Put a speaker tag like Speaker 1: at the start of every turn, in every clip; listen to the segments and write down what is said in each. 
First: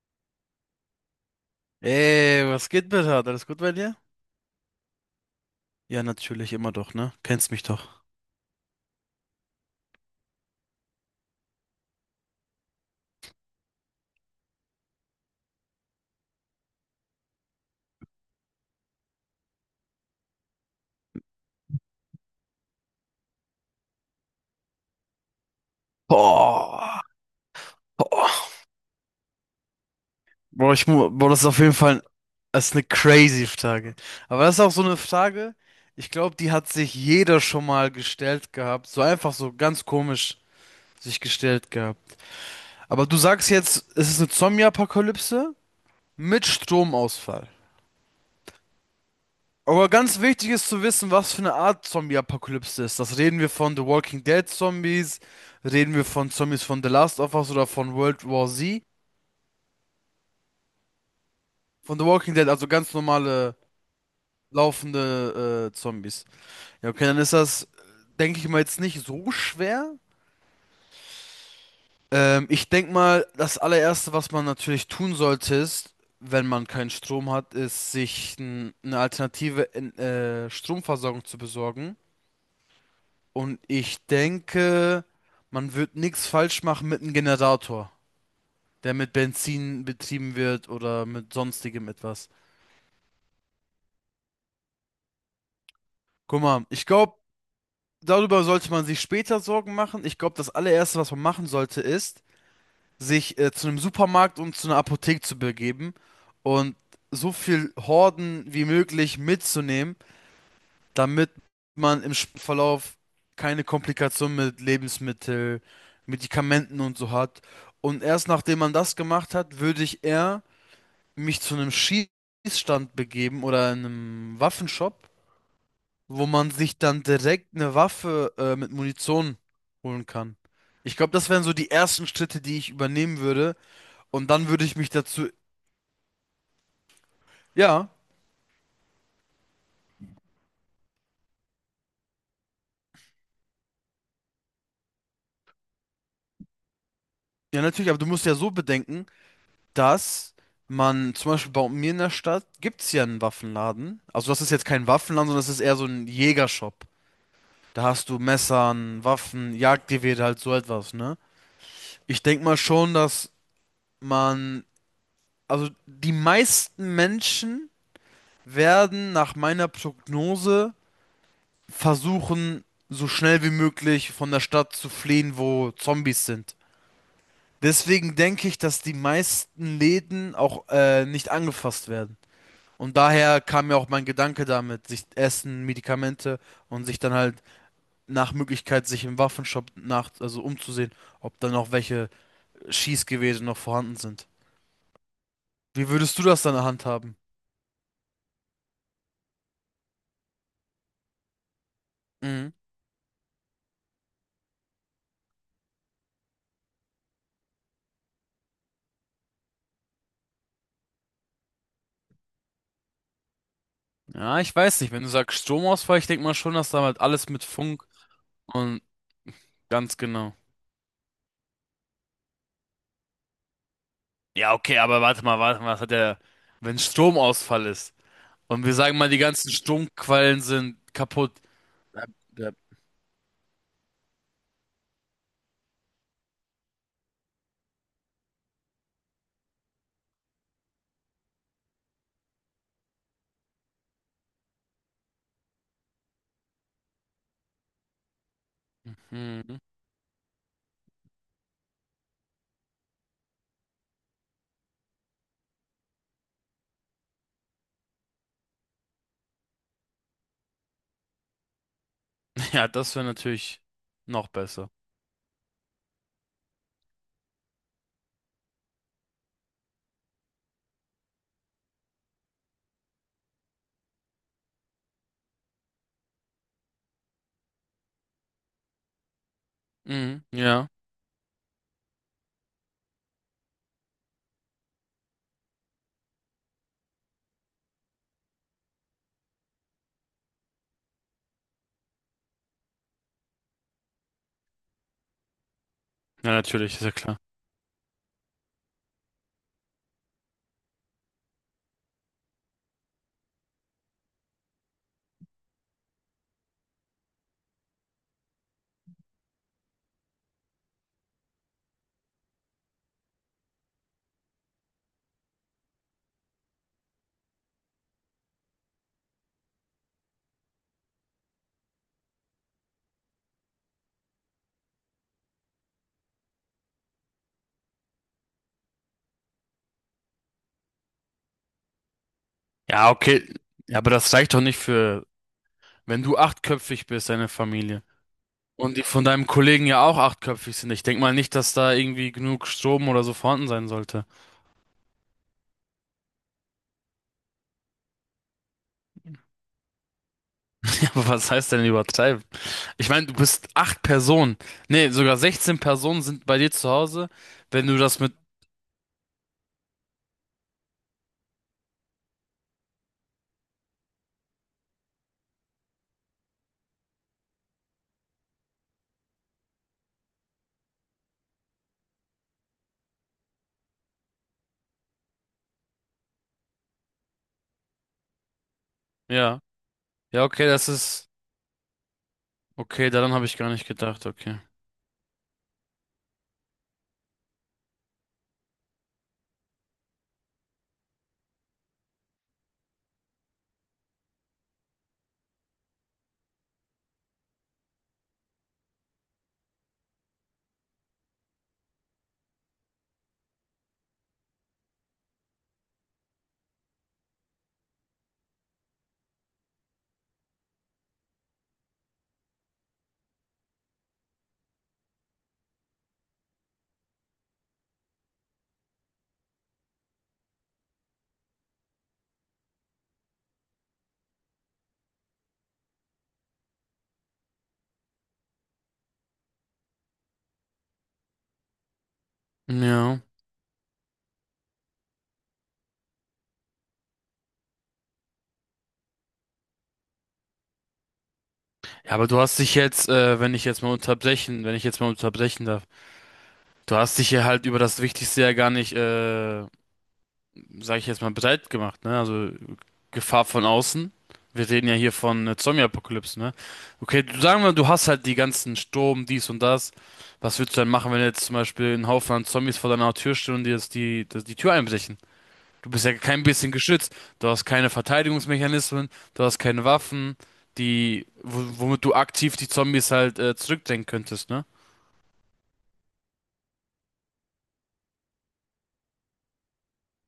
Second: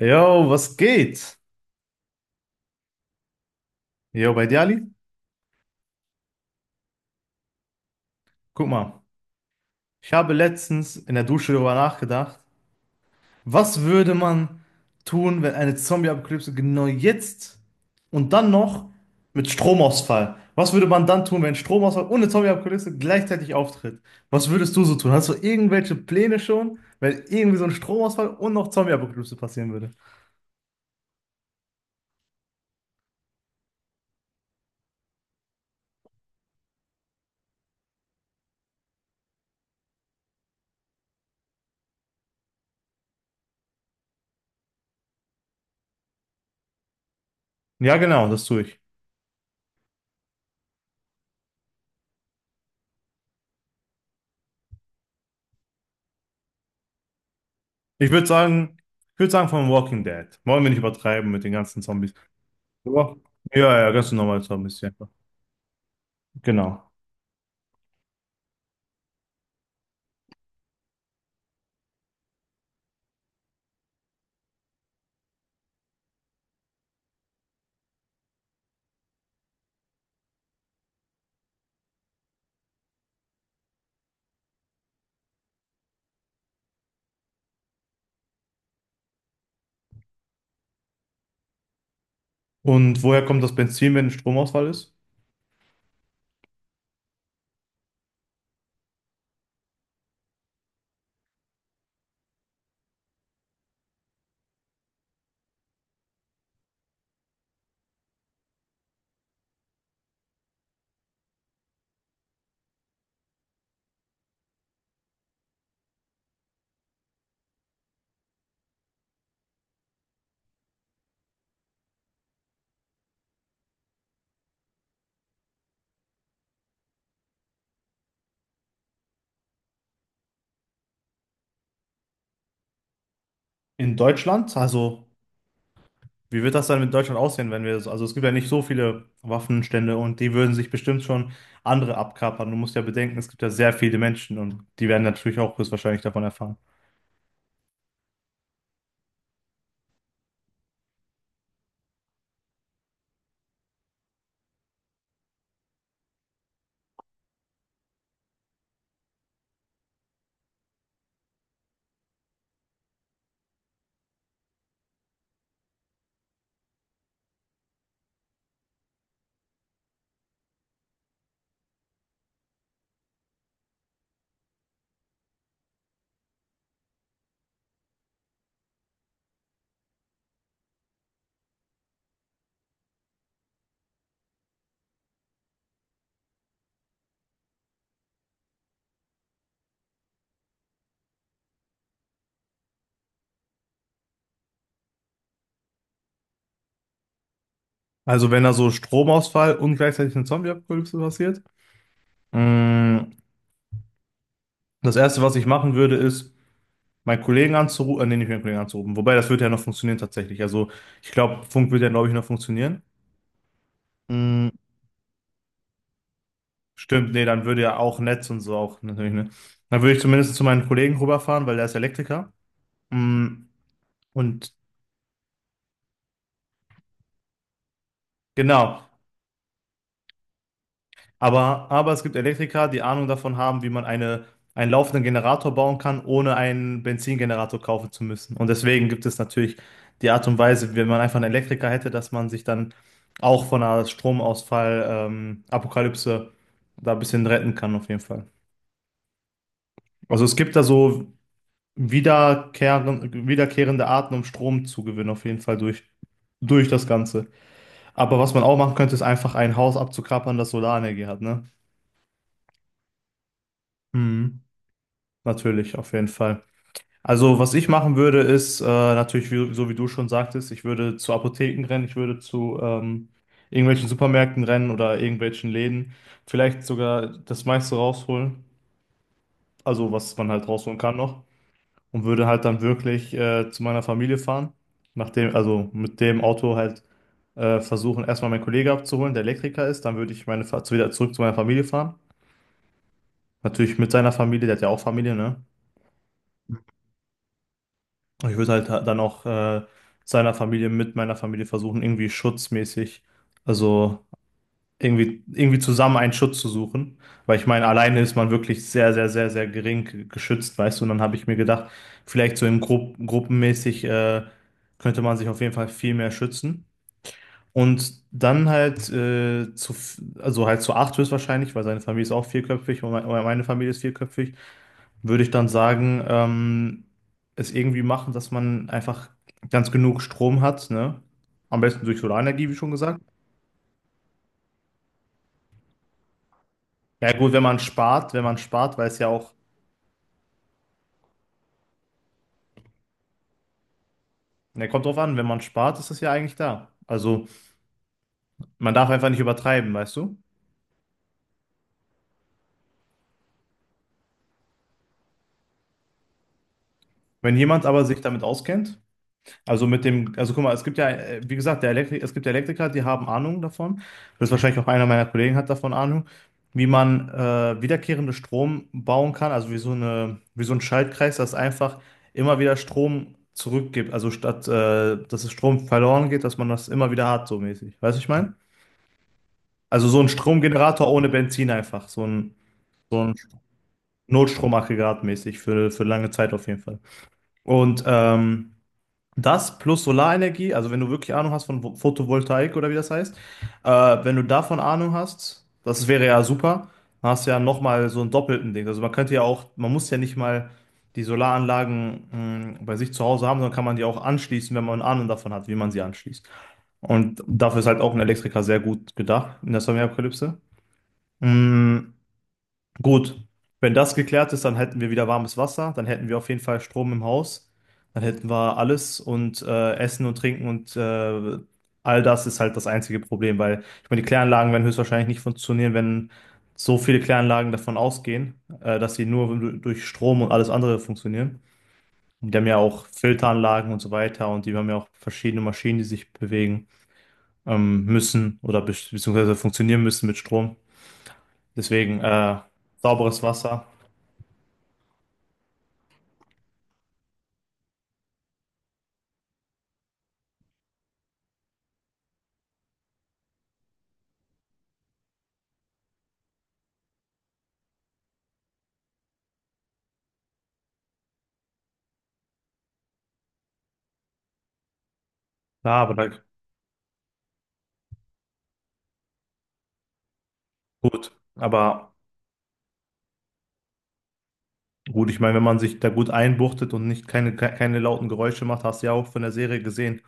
Speaker 1: Jo, was geht?
Speaker 2: Ey, was geht, Bernhard? Alles gut bei dir?
Speaker 1: Jo, bei dir, Ali?
Speaker 2: Ja, natürlich, immer doch, ne? Kennst mich doch.
Speaker 1: Guck mal, ich habe letztens in der Dusche darüber nachgedacht, was würde man tun, wenn eine Zombie-Apokalypse genau jetzt und dann noch mit Stromausfall? Was würde man dann tun, wenn Stromausfall und eine Zombie-Apokalypse gleichzeitig auftritt? Was würdest du so tun? Hast du irgendwelche Pläne schon,
Speaker 2: Boah,
Speaker 1: wenn irgendwie so ein Stromausfall
Speaker 2: boah.
Speaker 1: und noch Zombie-Apokalypse passieren würde?
Speaker 2: Boah, das ist auf jeden Fall das ist eine crazy Frage. Aber das ist auch so eine Frage, ich glaube, die hat sich jeder schon mal gestellt gehabt. So einfach so ganz komisch sich gestellt gehabt. Aber du sagst jetzt, es ist eine Zombie-Apokalypse mit Stromausfall.
Speaker 1: Ja, genau, das tue ich.
Speaker 2: Aber ganz wichtig ist zu wissen, was für eine Art Zombie-Apokalypse ist. Das reden wir von The Walking Dead Zombies, reden wir von Zombies von The Last of Us oder von
Speaker 1: Ich würde
Speaker 2: World War
Speaker 1: sagen,
Speaker 2: Z.
Speaker 1: ich würde sagen von Walking Dead. Wollen wir nicht übertreiben mit den ganzen
Speaker 2: Von The
Speaker 1: Zombies.
Speaker 2: Walking Dead, also ganz
Speaker 1: Ja,
Speaker 2: normale
Speaker 1: ja, ja, ganz normal so ein bisschen.
Speaker 2: laufende Zombies. Ja,
Speaker 1: Genau.
Speaker 2: okay, dann ist das, denke ich mal, jetzt nicht so schwer. Ich denke mal, das allererste, was man natürlich tun sollte, ist, wenn man keinen Strom hat, ist, eine alternative Stromversorgung zu besorgen. Und ich denke, man wird nichts falsch machen mit einem Generator, der mit Benzin betrieben wird oder mit sonstigem etwas.
Speaker 1: Und woher kommt das Benzin, wenn Stromausfall ist?
Speaker 2: Guck mal, ich glaube, darüber sollte man sich später Sorgen machen. Ich glaube, das allererste, was man machen sollte, ist, sich zu einem Supermarkt und zu einer Apotheke zu begeben und so viel Horden wie möglich mitzunehmen damit man im Verlauf keine Komplikationen mit Lebensmittel, Medikamenten und so hat. Und erst nachdem man das gemacht hat, würde ich eher mich zu einem Schießstand begeben oder einem Waffenshop, wo man sich dann direkt eine Waffe mit Munition holen kann. Ich glaube, das wären so die ersten Schritte, die ich übernehmen würde.
Speaker 1: In
Speaker 2: Und dann
Speaker 1: Deutschland?
Speaker 2: würde ich mich
Speaker 1: Also,
Speaker 2: dazu.
Speaker 1: wie wird das dann mit Deutschland aussehen, wenn wir das,
Speaker 2: Ja,
Speaker 1: also es gibt ja nicht so viele Waffenstände und die würden sich bestimmt schon andere abkapern. Du musst ja bedenken, es gibt ja sehr viele Menschen und die werden natürlich auch höchstwahrscheinlich davon erfahren.
Speaker 2: ja, natürlich, aber du musst ja so bedenken. Dass man zum Beispiel bei mir in der Stadt gibt es ja einen Waffenladen. Also das ist jetzt kein Waffenladen, sondern das ist eher so ein Jägershop. Da hast du Messern, Waffen, Jagdgewehre, halt so etwas, ne? Ich denke mal schon, dass man, also die meisten Menschen werden nach meiner Prognose versuchen, so schnell wie möglich von der Stadt zu fliehen, wo Zombies sind. Deswegen denke ich, dass die meisten Läden auch nicht angefasst werden. Und daher kam mir auch mein Gedanke damit, sich Essen, Medikamente und sich dann halt nach Möglichkeit sich im Waffenshop nach, also umzusehen, ob dann noch welche Schießgewehre noch vorhanden sind. Wie würdest du das dann handhaben?
Speaker 1: Also, wenn da so Stromausfall und gleichzeitig eine Zombie-Apokalypse passiert,
Speaker 2: Mhm.
Speaker 1: mh, das Erste, was ich machen würde, ist, meinen Kollegen anzurufen, nee, nicht meinen Kollegen anzurufen. Wobei, das würde ja noch funktionieren tatsächlich. Also, ich glaube, Funk würde ja, glaube ich, noch funktionieren.
Speaker 2: Ja,
Speaker 1: Mm,
Speaker 2: ich weiß nicht. Wenn du sagst Stromausfall, ich denke mal schon, dass da halt
Speaker 1: stimmt, nee,
Speaker 2: alles mit
Speaker 1: dann würde ja
Speaker 2: Funk
Speaker 1: auch Netz und so auch
Speaker 2: und
Speaker 1: natürlich, ne? Dann würde
Speaker 2: ganz
Speaker 1: ich zumindest
Speaker 2: genau.
Speaker 1: zu meinen Kollegen rüberfahren, weil der ist Elektriker. Mm, und
Speaker 2: Ja, okay, aber warte mal, was hat der, wenn Stromausfall ist und wir
Speaker 1: genau.
Speaker 2: sagen mal, die ganzen Stromquellen sind kaputt.
Speaker 1: Aber es
Speaker 2: Ja,
Speaker 1: gibt
Speaker 2: ja.
Speaker 1: Elektriker, die Ahnung davon haben, wie man eine, einen laufenden Generator bauen kann, ohne einen Benzingenerator kaufen zu müssen. Und deswegen gibt es natürlich die Art und Weise, wenn man einfach einen Elektriker hätte, dass man sich dann auch von einer Stromausfall, Apokalypse da ein bisschen retten kann, auf jeden Fall.
Speaker 2: Mhm.
Speaker 1: Also es gibt da so wiederkehrende Arten, um Strom zu gewinnen, auf jeden Fall durch, durch das Ganze. Aber was man auch machen könnte, ist einfach ein Haus abzuklappern, das Solarenergie hat, ne?
Speaker 2: Ja, das wäre natürlich noch
Speaker 1: Mhm.
Speaker 2: besser.
Speaker 1: Natürlich, auf jeden Fall. Also, was ich machen würde, ist natürlich, wie, so wie du schon sagtest, ich würde zu Apotheken rennen, ich würde zu irgendwelchen Supermärkten rennen oder irgendwelchen Läden, vielleicht sogar das meiste rausholen, also was
Speaker 2: Mhm.
Speaker 1: man halt
Speaker 2: Ja.
Speaker 1: rausholen kann noch, und würde halt dann wirklich zu meiner Familie fahren, nachdem, also mit dem Auto halt versuchen, erstmal meinen Kollege abzuholen, der Elektriker ist, dann würde ich wieder zurück zu meiner Familie fahren. Natürlich mit seiner Familie, der hat ja auch Familie, ne?
Speaker 2: Ja, natürlich, ist ja klar.
Speaker 1: Ich würde halt dann auch seiner Familie mit meiner Familie versuchen, irgendwie schutzmäßig, also irgendwie, irgendwie zusammen einen Schutz zu suchen. Weil ich meine, alleine ist man wirklich sehr, sehr, sehr, sehr geschützt, weißt du. Und dann habe ich mir gedacht, vielleicht so in gruppenmäßig könnte man sich auf jeden Fall viel mehr schützen. Und dann halt also halt zu acht höchstwahrscheinlich, weil seine Familie ist auch vierköpfig und mein- oder meine Familie ist vierköpfig, würde ich dann sagen, es irgendwie machen, dass man einfach ganz genug Strom hat, ne? Am besten durch Solarenergie, wie schon
Speaker 2: Ja,
Speaker 1: gesagt.
Speaker 2: okay. Ja, aber das reicht doch nicht für, wenn du 8-köpfig bist,
Speaker 1: Ja
Speaker 2: deine
Speaker 1: gut,
Speaker 2: Familie.
Speaker 1: wenn man spart,
Speaker 2: Und die
Speaker 1: weil es
Speaker 2: von
Speaker 1: ja
Speaker 2: deinem
Speaker 1: auch,
Speaker 2: Kollegen ja auch 8-köpfig sind. Ich denk mal nicht, dass da irgendwie genug Strom oder so vorhanden sein sollte.
Speaker 1: ne, kommt drauf an, wenn man spart, ist es ja eigentlich da. Also man darf einfach nicht übertreiben, weißt du?
Speaker 2: Ja, aber was heißt denn übertreiben? Ich meine, du bist 8 Personen. Nee, sogar 16 Personen sind bei dir zu Hause,
Speaker 1: Wenn jemand
Speaker 2: wenn du
Speaker 1: aber
Speaker 2: das
Speaker 1: sich
Speaker 2: mit.
Speaker 1: damit auskennt, also mit dem, also guck mal, es gibt ja, wie gesagt, der Elektri es gibt Elektriker, die haben Ahnung davon. Das ist wahrscheinlich auch einer meiner Kollegen hat davon Ahnung, wie man wiederkehrende Strom bauen kann, also wie so eine, wie so ein Schaltkreis, das einfach immer wieder Strom zurückgibt. Also statt, dass es Strom verloren geht, dass man das immer wieder hat, so mäßig. Weißt du, was ich meine?
Speaker 2: Ja.
Speaker 1: Also so ein
Speaker 2: Ja, okay, das
Speaker 1: Stromgenerator ohne
Speaker 2: ist.
Speaker 1: Benzin einfach,
Speaker 2: Okay,
Speaker 1: so
Speaker 2: daran
Speaker 1: ein
Speaker 2: habe ich gar nicht gedacht, okay.
Speaker 1: Notstromaggregat mäßig für lange Zeit auf jeden Fall. Und das plus Solarenergie, also wenn du wirklich Ahnung hast von Photovoltaik oder wie das heißt, äh, wenn du davon Ahnung hast, das wäre ja super, dann hast du ja nochmal so einen doppelten Ding. Also man könnte ja auch, man muss ja nicht mal die Solaranlagen bei sich zu Hause haben, sondern kann man die auch anschließen, wenn man Ahnung davon hat, wie man sie anschließt. Und dafür ist halt auch ein Elektriker sehr gut gedacht in der Sonnenmilchapokalypse. Gut, wenn das geklärt ist, dann hätten wir wieder warmes Wasser, dann hätten wir auf jeden Fall Strom im Haus, dann hätten wir alles und Essen und Trinken und all das ist halt das einzige Problem, weil ich meine, die Kläranlagen werden höchstwahrscheinlich nicht funktionieren, wenn so viele Kläranlagen davon ausgehen, dass sie durch Strom und alles andere funktionieren. Und die haben ja auch
Speaker 2: Ja.
Speaker 1: Filteranlagen und so weiter und die haben ja auch verschiedene Maschinen, die sich bewegen müssen oder beziehungsweise funktionieren müssen mit Strom.
Speaker 2: Ja,
Speaker 1: Deswegen
Speaker 2: aber du hast dich jetzt,
Speaker 1: sauberes
Speaker 2: wenn ich jetzt
Speaker 1: Wasser.
Speaker 2: mal unterbrechen, wenn ich jetzt mal unterbrechen darf. Du hast dich hier halt über das Wichtigste ja gar nicht, sag ich jetzt mal, breit gemacht, ne? Also Gefahr von außen. Wir reden ja hier von Zombie-Apokalypse, ne? Okay, du sagen wir, du hast halt die ganzen Sturm, dies und das. Was würdest du dann machen, wenn jetzt zum Beispiel ein Haufen an Zombies vor deiner Tür stehen und dir jetzt die Tür einbrechen? Du
Speaker 1: Ja,
Speaker 2: bist ja
Speaker 1: aber da
Speaker 2: kein bisschen geschützt. Du hast keine Verteidigungsmechanismen, du hast keine Waffen,
Speaker 1: gut,
Speaker 2: womit
Speaker 1: aber
Speaker 2: du aktiv die Zombies halt zurückdrängen könntest, ne?
Speaker 1: gut, ich meine, wenn man sich da gut einbuchtet und nicht keine, keine lauten Geräusche macht, hast du ja auch von der Serie gesehen,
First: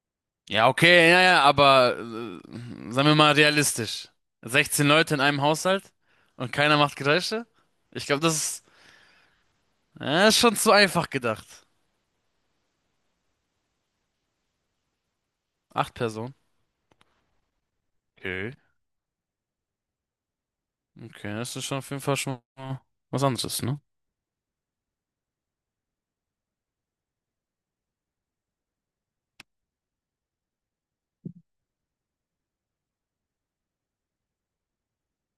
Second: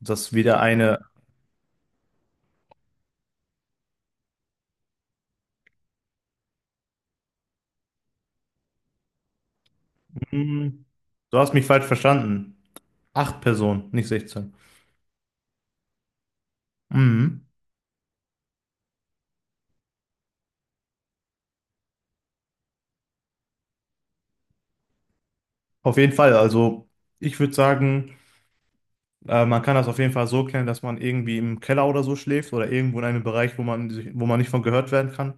Speaker 1: dass wieder
Speaker 2: Ja,
Speaker 1: eine.
Speaker 2: okay, ja, ja, aber sagen wir mal realistisch. 16 Leute in einem Haushalt und keiner macht Geräusche? Ich glaube, ist schon zu
Speaker 1: Mhm.
Speaker 2: einfach
Speaker 1: Du hast mich
Speaker 2: gedacht.
Speaker 1: falsch verstanden. Acht Personen, nicht 16.
Speaker 2: Acht Personen.
Speaker 1: Mhm.
Speaker 2: Okay. Okay, das ist schon auf jeden Fall schon mal was anderes, ne?
Speaker 1: Auf jeden Fall, also ich würde sagen, man kann das auf jeden Fall so klären, dass man irgendwie im Keller oder so schläft oder irgendwo in einem Bereich, wo man sich, wo man nicht von gehört werden kann,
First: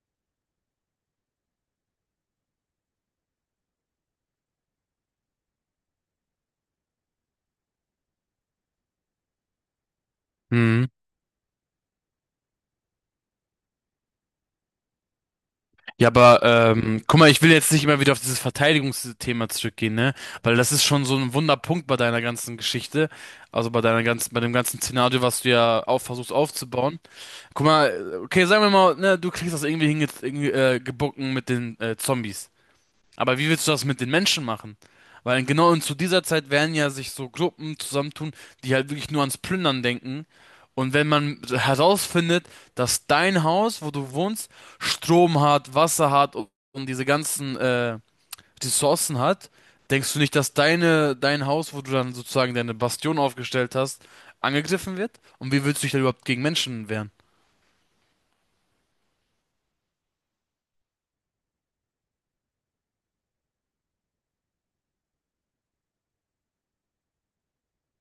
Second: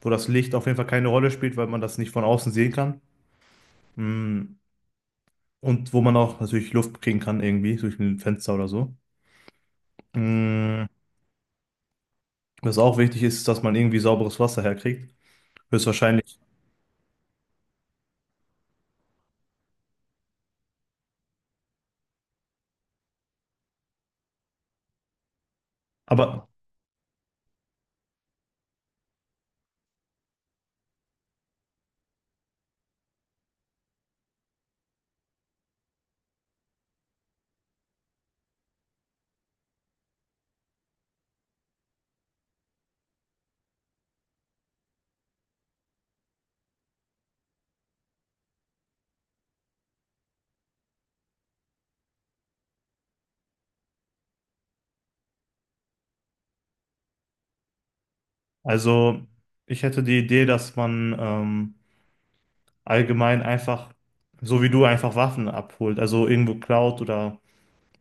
Speaker 1: wo das Licht auf jeden Fall keine Rolle spielt, weil man das nicht von außen sehen kann. Mhm. Und wo man auch natürlich Luft kriegen kann, irgendwie durch ein Fenster oder so.
Speaker 2: Hm.
Speaker 1: Mm, was auch wichtig ist, ist, dass man irgendwie sauberes Wasser herkriegt.
Speaker 2: Ja,
Speaker 1: Höchstwahrscheinlich.
Speaker 2: aber guck mal, ich will jetzt nicht immer wieder auf dieses Verteidigungsthema zurückgehen, ne? Weil das ist schon so ein Wunderpunkt bei deiner ganzen Geschichte, also bei bei dem ganzen Szenario, was du ja auch versuchst
Speaker 1: Aber
Speaker 2: aufzubauen. Guck mal, okay, sagen wir mal, ne, du kriegst das irgendwie gebacken mit den Zombies. Aber wie willst du das mit den Menschen machen? Weil genau und zu dieser Zeit werden ja sich so Gruppen zusammentun, die halt wirklich nur ans Plündern denken. Und wenn man herausfindet, dass dein Haus, wo du wohnst, Strom hat, Wasser hat und diese ganzen Ressourcen hat, denkst du nicht, dass dein Haus, wo du dann sozusagen deine Bastion aufgestellt hast, angegriffen wird? Und wie willst du dich da überhaupt gegen Menschen wehren?
Speaker 1: also, ich hätte die Idee, dass man allgemein einfach, so wie du, einfach Waffen abholt. Also irgendwo klaut oder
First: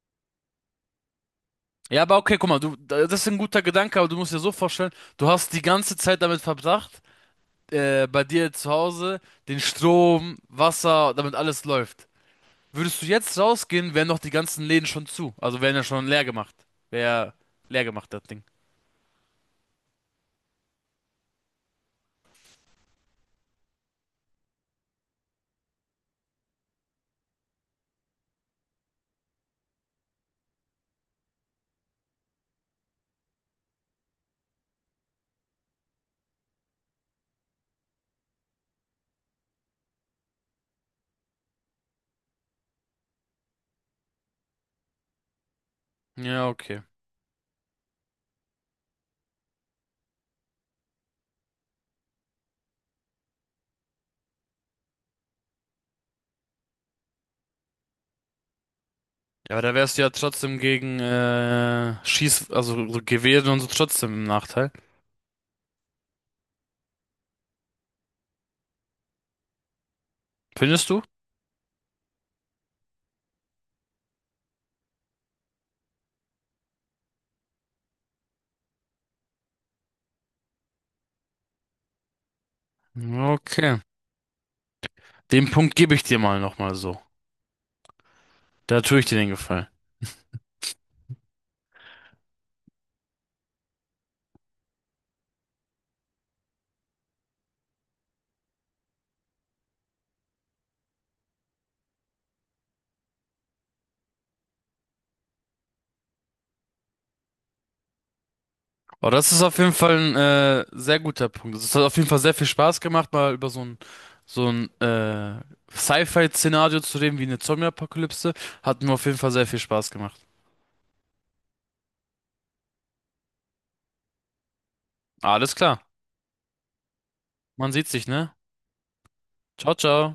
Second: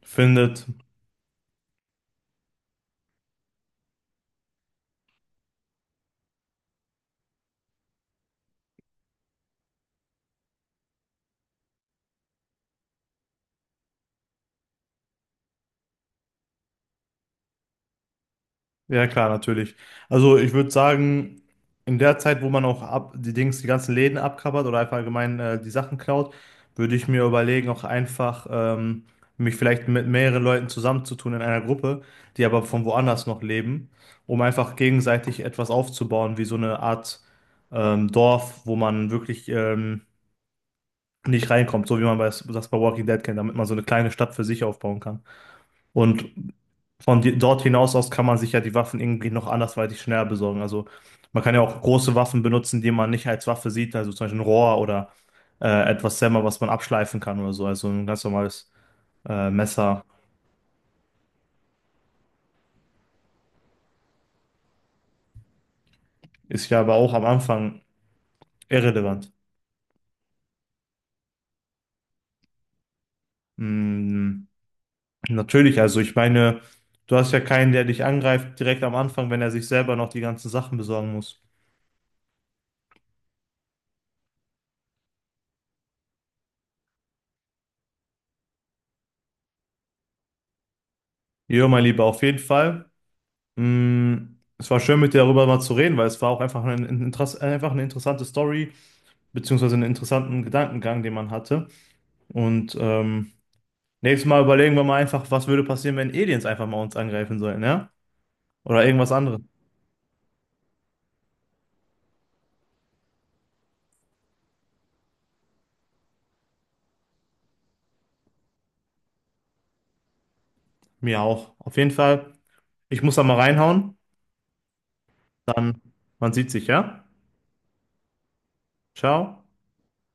Speaker 1: findet.
Speaker 2: Ja, aber okay, guck mal, das ist ein guter Gedanke, aber du musst dir so vorstellen, du hast die ganze Zeit damit verbracht, bei dir zu Hause, den Strom, Wasser, damit alles läuft. Würdest du jetzt rausgehen, wären doch die ganzen Läden schon zu. Also wären ja schon leer gemacht. Wäre leer gemacht, das Ding.
Speaker 1: Ja, klar, natürlich. Also ich würde sagen, in der Zeit, wo man auch die Dings, die ganzen Läden abkappert oder einfach allgemein die Sachen klaut, würde ich mir überlegen, auch einfach mich vielleicht mit mehreren Leuten zusammenzutun in einer Gruppe, die aber von woanders noch leben, um einfach gegenseitig etwas aufzubauen, wie so eine Art Dorf, wo man wirklich nicht reinkommt, so wie man bei, das bei Walking Dead kennt, damit man so eine kleine Stadt für sich aufbauen kann. Und
Speaker 2: Ja, okay.
Speaker 1: von dort hinaus aus kann man sich ja die Waffen irgendwie noch andersweitig schneller besorgen. Also man kann ja auch große Waffen benutzen, die man nicht als Waffe sieht, also zum Beispiel ein Rohr oder etwas Sämmer, was man abschleifen kann oder so. Also ein ganz normales
Speaker 2: Ja, aber da wärst du
Speaker 1: Messer
Speaker 2: ja trotzdem gegen also so Gewehre und so trotzdem im Nachteil.
Speaker 1: ist ja aber auch am Anfang irrelevant.
Speaker 2: Findest du?
Speaker 1: Mm, natürlich, also ich meine, du hast ja keinen, der dich angreift direkt am Anfang, wenn er sich selber noch die ganzen Sachen besorgen muss.
Speaker 2: Okay. Den Punkt gebe ich dir mal nochmal so. Da tue ich dir den Gefallen.
Speaker 1: Jo, mein Lieber, auf jeden Fall. Mm, es war schön, mit dir darüber mal zu reden, weil es war auch einfach ein einfach eine interessante Story, beziehungsweise einen interessanten Gedankengang, den man hatte. Und nächstes Mal überlegen wir mal einfach, was würde passieren, wenn Aliens einfach mal uns angreifen sollen, ja? Oder
Speaker 2: Aber
Speaker 1: irgendwas
Speaker 2: das
Speaker 1: anderes.
Speaker 2: ist auf jeden Fall ein sehr guter Punkt. Es hat auf jeden Fall sehr viel Spaß gemacht, mal über so ein Sci-Fi-Szenario zu reden, wie eine Zombie-Apokalypse. Hat mir auf jeden Fall sehr viel Spaß gemacht.
Speaker 1: Mir auch. Auf jeden Fall, ich muss da mal reinhauen.
Speaker 2: Alles
Speaker 1: Dann,
Speaker 2: klar.
Speaker 1: man sieht sich, ja?
Speaker 2: Man sieht sich, ne?
Speaker 1: Ciao.
Speaker 2: Ciao, ciao.